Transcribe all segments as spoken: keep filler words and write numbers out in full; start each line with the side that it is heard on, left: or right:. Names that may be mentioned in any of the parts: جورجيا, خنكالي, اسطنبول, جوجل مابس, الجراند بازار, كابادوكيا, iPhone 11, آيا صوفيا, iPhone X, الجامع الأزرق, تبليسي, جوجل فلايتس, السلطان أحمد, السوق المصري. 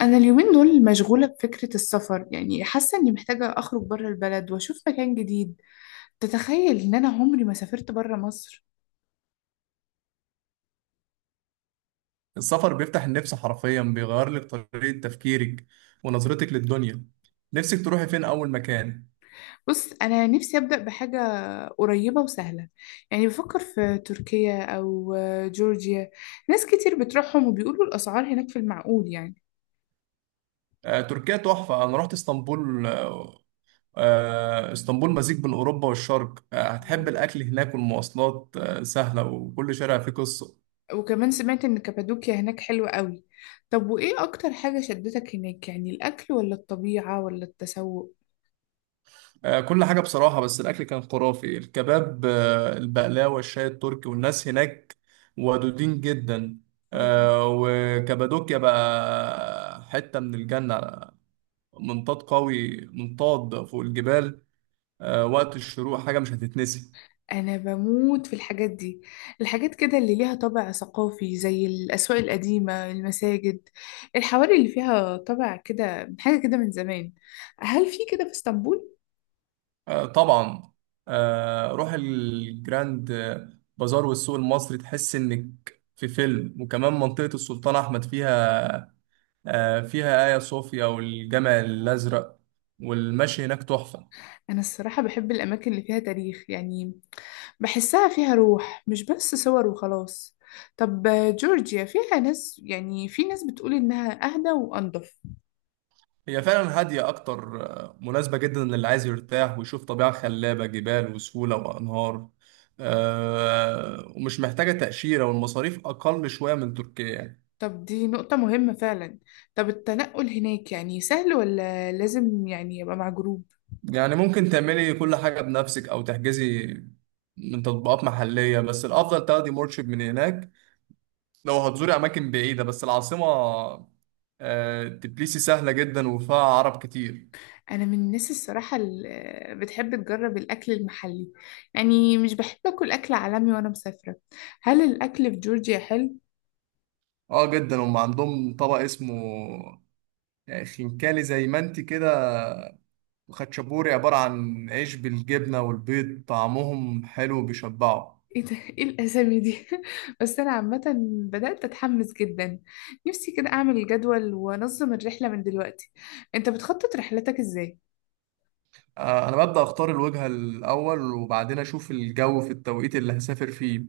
left: أنا اليومين دول مشغولة بفكرة السفر، يعني حاسة إني محتاجة أخرج بره البلد وأشوف مكان جديد. تتخيل إن أنا عمري ما سافرت بره مصر.
right: السفر بيفتح النفس حرفيا، بيغير لك طريقة تفكيرك ونظرتك للدنيا. نفسك تروحي فين أول مكان؟
left: بص أنا نفسي أبدأ بحاجة قريبة وسهلة، يعني بفكر في تركيا أو جورجيا. ناس كتير بتروحهم وبيقولوا الأسعار هناك في المعقول يعني.
right: آه، تركيا تحفة. أنا رحت اسطنبول. آه، آه، اسطنبول مزيج بين أوروبا والشرق. آه، هتحب
left: الله!
right: الأكل هناك والمواصلات آه، سهلة، وكل شارع فيه قصة.
left: وكمان سمعت إن كابادوكيا هناك حلوة قوي. طب وإيه أكتر حاجة شدتك هناك، يعني الأكل ولا الطبيعة ولا التسوق؟
right: آه، كل حاجة بصراحة، بس الأكل كان خرافي: الكباب، آه، البقلاوة، الشاي التركي، والناس هناك ودودين جدا. آه، وكابادوكيا بقى حتة من الجنة. منطاد قوي، منطاد فوق الجبال آه، وقت الشروق، حاجة مش هتتنسي.
left: أنا بموت في الحاجات دي، الحاجات كده اللي ليها طابع ثقافي زي الأسواق القديمة، المساجد، الحواري اللي فيها طابع كده، حاجة كده من زمان. هل في كده في اسطنبول؟
right: آه، طبعا. آه، روح الجراند آه، بازار والسوق المصري، تحس إنك في فيلم. وكمان منطقة السلطان أحمد فيها آه، فيها آيا صوفيا والجامع الأزرق، والمشي هناك تحفة.
left: أنا الصراحة بحب الأماكن اللي فيها تاريخ، يعني بحسها فيها روح مش بس صور وخلاص. طب جورجيا فيها ناس، يعني في ناس بتقول إنها أهدى وأنضف.
right: هي فعلا هادية أكتر، آه، مناسبة جدا للي عايز يرتاح ويشوف طبيعة خلابة: جبال وسهولة وأنهار. آه، ومش محتاجة تأشيرة، والمصاريف أقل شوية من تركيا يعني.
left: طب دي نقطة مهمة فعلا. طب التنقل هناك يعني سهل ولا لازم يعني يبقى مع جروب؟
right: يعني ممكن تعملي كل حاجة بنفسك أو تحجزي من تطبيقات محلية، بس الأفضل تاخدي مرشد من هناك لو هتزوري أماكن بعيدة. بس العاصمة آه، تبليسي سهلة جدا وفيها عرب كتير.
left: انا من الناس الصراحه اللي بتحب تجرب الاكل المحلي، يعني مش بحب اكل اكل عالمي وانا مسافره. هل الاكل في جورجيا حلو؟
right: اه، جدا. هم عندهم طبق اسمه آه، خنكالي، زي ما انت كده، وخاتشابوري، عبارة عن عيش بالجبنة والبيض. طعمهم حلو بيشبعوا.
left: ايه ده؟ ايه الاسامي دي؟ بس انا عامه بدات اتحمس جدا. نفسي كده اعمل جدول وانظم الرحله من دلوقتي. انت بتخطط رحلتك ازاي؟
right: آه، انا ببدا اختار الوجهه الاول، وبعدين اشوف الجو في التوقيت اللي هسافر فيه،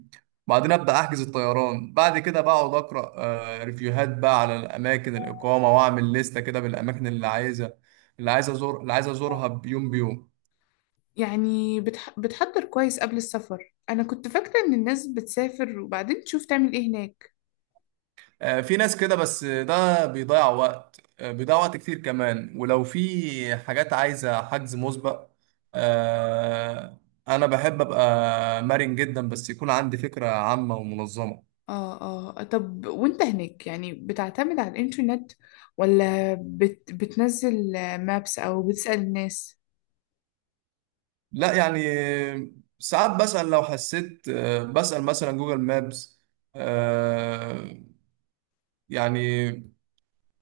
right: وبعدين ابدا احجز الطيران. بعد كده بقعد اقرا آه، ريفيوهات بقى على الاماكن الاقامه، واعمل لستة كده بالاماكن اللي عايزه. اللي عايز ازور اللي عايز ازورها بيوم بيوم.
left: يعني بتح... بتحضر كويس قبل السفر؟ انا كنت فاكره ان الناس بتسافر وبعدين تشوف تعمل ايه هناك.
right: آه، في ناس كده، بس ده بيضيع وقت آه، بيضيع وقت كتير كمان، ولو في حاجات عايزه حجز مسبق آه، انا بحب ابقى مرن جدا، بس يكون عندي فكره عامه ومنظمه.
left: اه، اه. طب وانت هناك يعني بتعتمد على الانترنت ولا بت بتنزل مابس او بتسأل الناس؟
right: لا، يعني ساعات بسأل لو حسيت، آه، بسأل مثلا جوجل مابس. آه، يعني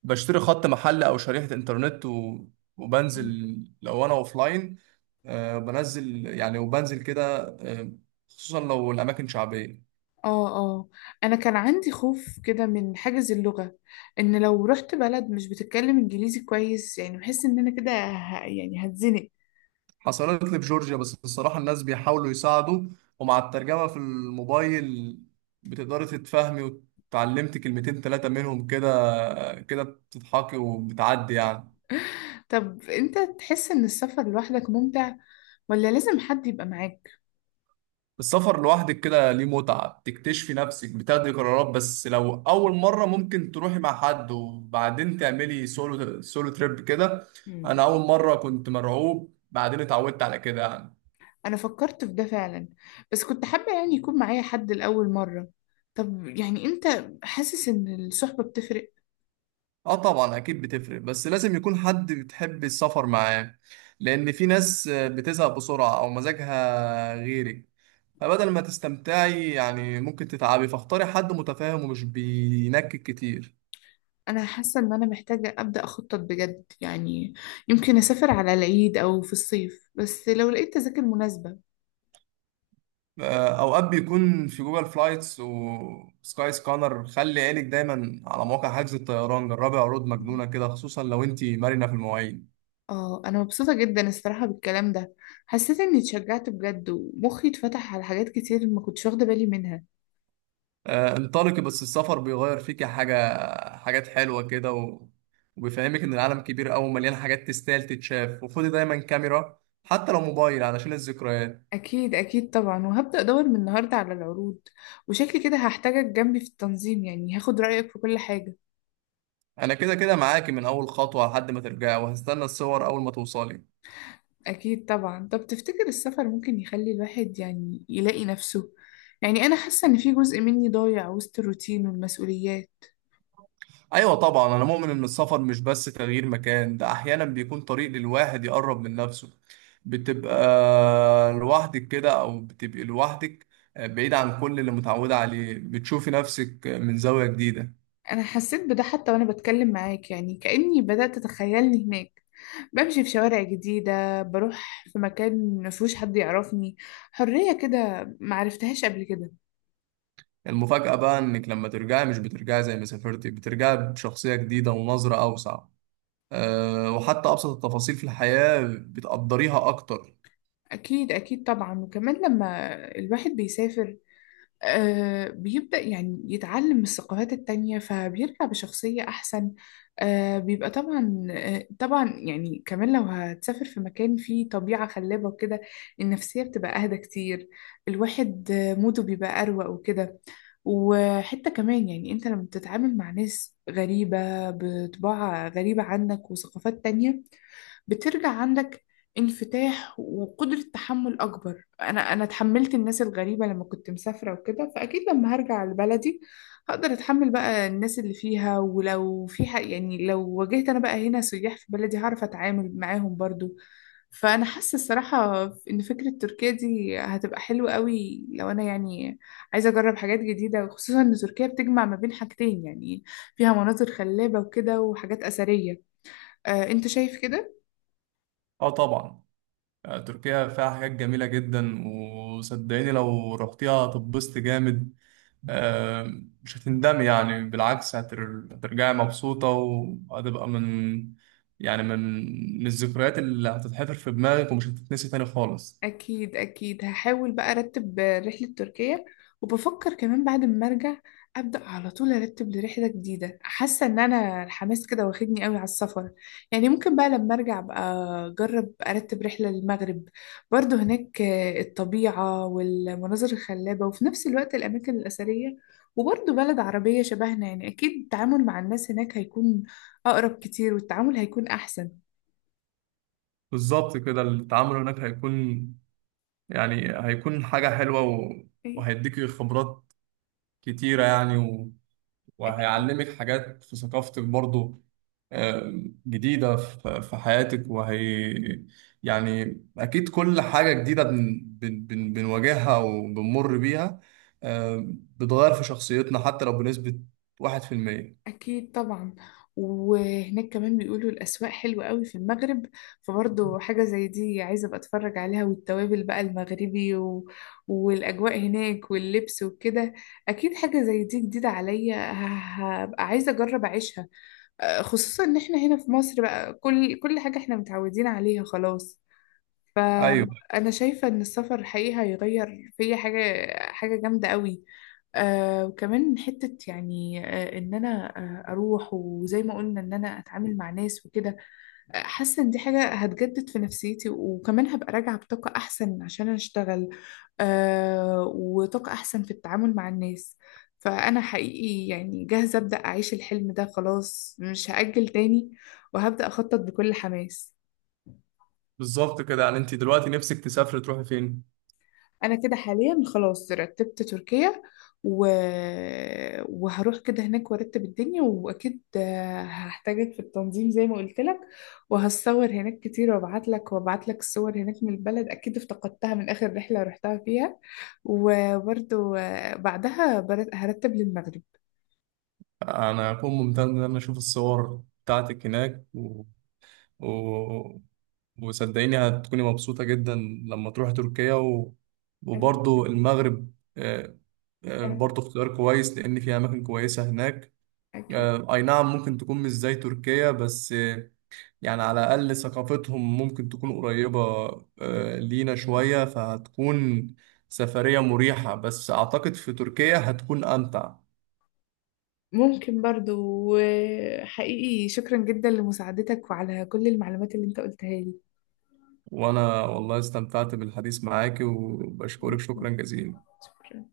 right: بشتري خط محل أو شريحة إنترنت، و- وبنزل لو أنا أوفلاين. آه، بنزل يعني، وبنزل كده، آه، خصوصا لو الأماكن شعبية.
left: اه، اه. انا كان عندي خوف كده من حاجز اللغة، ان لو رحت بلد مش بتتكلم انجليزي كويس، يعني بحس ان انا كده ه- يعني هتزنق.
right: حصلت لي في جورجيا، بس الصراحة الناس بيحاولوا يساعدوا، ومع الترجمة في الموبايل بتقدري تتفهمي. وتعلمت كلمتين تلاتة منهم كده، آه، كده بتضحكي وبتعدي يعني.
left: طب انت تحس ان السفر لوحدك ممتع ولا لازم حد يبقى معاك؟
right: السفر لوحدك كده ليه متعة. بتكتشفي نفسك، بتاخدي قرارات. بس لو أول مرة ممكن تروحي مع حد، وبعدين تعملي سولو سولو تريب كده. أنا أول مرة كنت مرعوب، بعدين اتعودت على كده يعني.
left: انا فكرت في ده فعلا، بس كنت حابة يعني يكون معايا حد لأول مرة. طب يعني انت حاسس ان الصحبة بتفرق؟
right: اه، طبعا، اكيد بتفرق. بس لازم يكون حد بتحب السفر معاه، لان في ناس بتزهق بسرعة او مزاجها غيرك، فبدل ما تستمتعي يعني ممكن تتعبي. فاختاري حد متفاهم ومش بينكد كتير.
left: انا حاسة ان انا محتاجة ابدأ اخطط بجد يعني. يمكن اسافر على العيد او في الصيف بس لو لقيت تذاكر مناسبة.
right: آه، اوقات بيكون في جوجل فلايتس وسكاي سكانر. خلي عينك دايما على مواقع حجز الطيران، جربي عروض مجنونه كده، خصوصا لو انت مرنه في المواعيد.
left: اه، انا مبسوطة جدا الصراحة بالكلام ده. حسيت اني اتشجعت بجد ومخي اتفتح على حاجات كتير ما كنتش واخدة بالي منها.
right: آه، انطلقي. بس السفر بيغير فيكي حاجه حاجات حلوه كده، و... وبيفهمك ان العالم كبير قوي ومليان حاجات تستاهل تتشاف. وخدي دايما كاميرا، حتى لو موبايل، علشان الذكريات.
left: اكيد اكيد طبعا، وهبدأ ادور من النهاردة على العروض. وشكلي كده هحتاجك جنبي في التنظيم، يعني هاخد رأيك في كل حاجة.
right: انا كده كده معاكي من اول خطوه لحد ما ترجعي، وهستنى الصور اول ما توصلي.
left: أكيد طبعا. طب تفتكر السفر ممكن يخلي الواحد يعني يلاقي نفسه؟ يعني أنا حاسة إن في جزء مني ضايع وسط الروتين والمسؤوليات.
right: ايوه طبعا، انا مؤمن ان السفر مش بس تغيير مكان، ده احيانا بيكون طريق للواحد يقرب من نفسه. بتبقى لوحدك كده او بتبقي لوحدك آه، بعيد عن كل اللي متعودة عليه، بتشوفي نفسك من زاوية جديدة.
left: أنا حسيت بده حتى وأنا بتكلم معاك، يعني كأني بدأت أتخيلني هناك، بمشي في شوارع جديدة، بروح في مكان مفيهوش حد يعرفني. حرية كده معرفتهاش قبل كده.
right: المفاجأة بقى انك لما ترجعي مش بترجعي زي ما سافرتي، بترجعي بشخصية جديدة ونظرة اوسع. آه، وحتى ابسط التفاصيل في الحياة بتقدريها اكتر.
left: أكيد أكيد طبعا. وكمان لما الواحد بيسافر آه، بيبدأ يعني يتعلم من الثقافات التانية فبيرجع بشخصية أحسن. آه، بيبقى طبعا، آه، طبعا يعني كمان لو هتسافر في مكان فيه طبيعة خلابة وكده، النفسية بتبقى أهدى كتير. الواحد آه، موده بيبقى أروق وكده. وحتى كمان يعني أنت لما بتتعامل مع ناس غريبة بطباع غريبة عنك وثقافات تانية، بترجع عندك انفتاح وقدرة تحمل أكبر. أنا أنا تحملت الناس الغريبة لما كنت مسافرة وكده، فأكيد لما هرجع لبلدي هقدر أتحمل بقى الناس اللي فيها، ولو في حق يعني لو واجهت أنا بقى هنا سياح في بلدي، هعرف أتعامل معاهم برضو. فأنا حاسة الصراحة إن فكرة تركيا دي هتبقى حلوة قوي، لو أنا يعني عايزة أجرب حاجات جديدة، خصوصا إن تركيا بتجمع ما بين حاجتين، يعني فيها مناظر خلابة وكده وحاجات أثرية. آه، أنت شايف كده؟
right: اه، طبعا. آه، تركيا فيها حاجات جميلة جدا، وصدقيني لو رحتيها هتتبسط جامد. آه، مش هتندمي يعني، بالعكس هتر- هترجعي مبسوطة، وهتبقى من يعني من من الذكريات اللي هتتحفر في دماغك ومش هتتنسي تاني خالص.
left: أكيد أكيد، هحاول بقى أرتب رحلة تركيا. وبفكر كمان بعد ما أرجع أبدأ على طول أرتب لرحلة جديدة، حاسة إن أنا الحماس كده واخدني قوي على السفر. يعني ممكن بقى لما أرجع بقى أجرب أرتب رحلة للمغرب، برضو هناك الطبيعة والمناظر الخلابة وفي نفس الوقت الأماكن الأثرية. وبرضو بلد عربية شبهنا، يعني أكيد التعامل مع الناس هناك هيكون أقرب كتير والتعامل هيكون أحسن.
right: بالظبط كده. التعامل هناك هيكون يعني هيكون حاجة حلوة، و- وهيديكي خبرات كتيرة يعني، و-
left: أكيد
right: وهيعلمك حاجات في ثقافتك برضو آه، جديدة في في حياتك. وهي يعني أكيد كل حاجة جديدة بن بن بن بنواجهها وبنمر بيها، آه، بتغير في شخصيتنا حتى لو بنسبة واحد في المية.
left: أكيد طبعا. وهناك كمان بيقولوا الأسواق حلوة قوي في المغرب، فبرضه حاجة زي دي عايزة أبقى أتفرج عليها، والتوابل بقى المغربي و... والأجواء هناك واللبس وكده. أكيد حاجة زي دي جديدة عليا، ه- هبقى عايزة أجرب أعيشها. آه، خصوصا إن إحنا هنا في مصر بقى كل كل حاجة إحنا متعودين عليها خلاص.
right: أيوة،
left: فأنا شايفة إن السفر الحقيقي هيغير فيا حاجة. حاجة جامدة قوي. آه وكمان حتة يعني آه إن أنا آه أروح وزي ما قلنا إن أنا أتعامل مع ناس وكده. آه، حاسة إن دي حاجة هتجدد في نفسيتي وكمان هبقى راجعة بطاقة أحسن عشان أشتغل. آه وطاقة أحسن في التعامل مع الناس. فأنا حقيقي يعني جاهزة أبدأ أعيش الحلم ده خلاص، مش هأجل تاني، وهبدأ أخطط بكل حماس.
right: بالظبط كده. يعني أنت دلوقتي نفسك تسافري تروحي فين؟
left: انا كده حاليا خلاص رتبت تركيا و... وهروح كده هناك وارتب الدنيا، واكيد هحتاجك في التنظيم زي ما قلت لك. وهصور هناك كتير وابعت لك وابعت لك الصور هناك من البلد، اكيد افتقدتها من اخر رحلة رحتها فيها. وبرضو بعدها بر- هرتب للمغرب.
right: أنا أكون ممتن إن أنا أشوف الصور بتاعتك هناك، و... وصدقيني هتكوني مبسوطة جدا لما تروحي تركيا. و...
left: أنا
right: وبرضو المغرب آه، آه،
left: أنا
right: برضو اختيار كويس، لأن في أماكن كويسة هناك.
left: أكيد،
right: آه، أي نعم، ممكن تكون مش زي تركيا، بس آه، يعني على الأقل ثقافتهم ممكن تكون قريبة آه، لينا شوية، فهتكون سفرية مريحة. بس أعتقد في تركيا هتكون أمتع.
left: ممكن برضو. وحقيقي شكرا جدا لمساعدتك وعلى كل المعلومات اللي انت قلتها لي.
right: وأنا والله استمتعت بالحديث معاكي، وبشكرك شكرا جزيلا.
left: شكرا.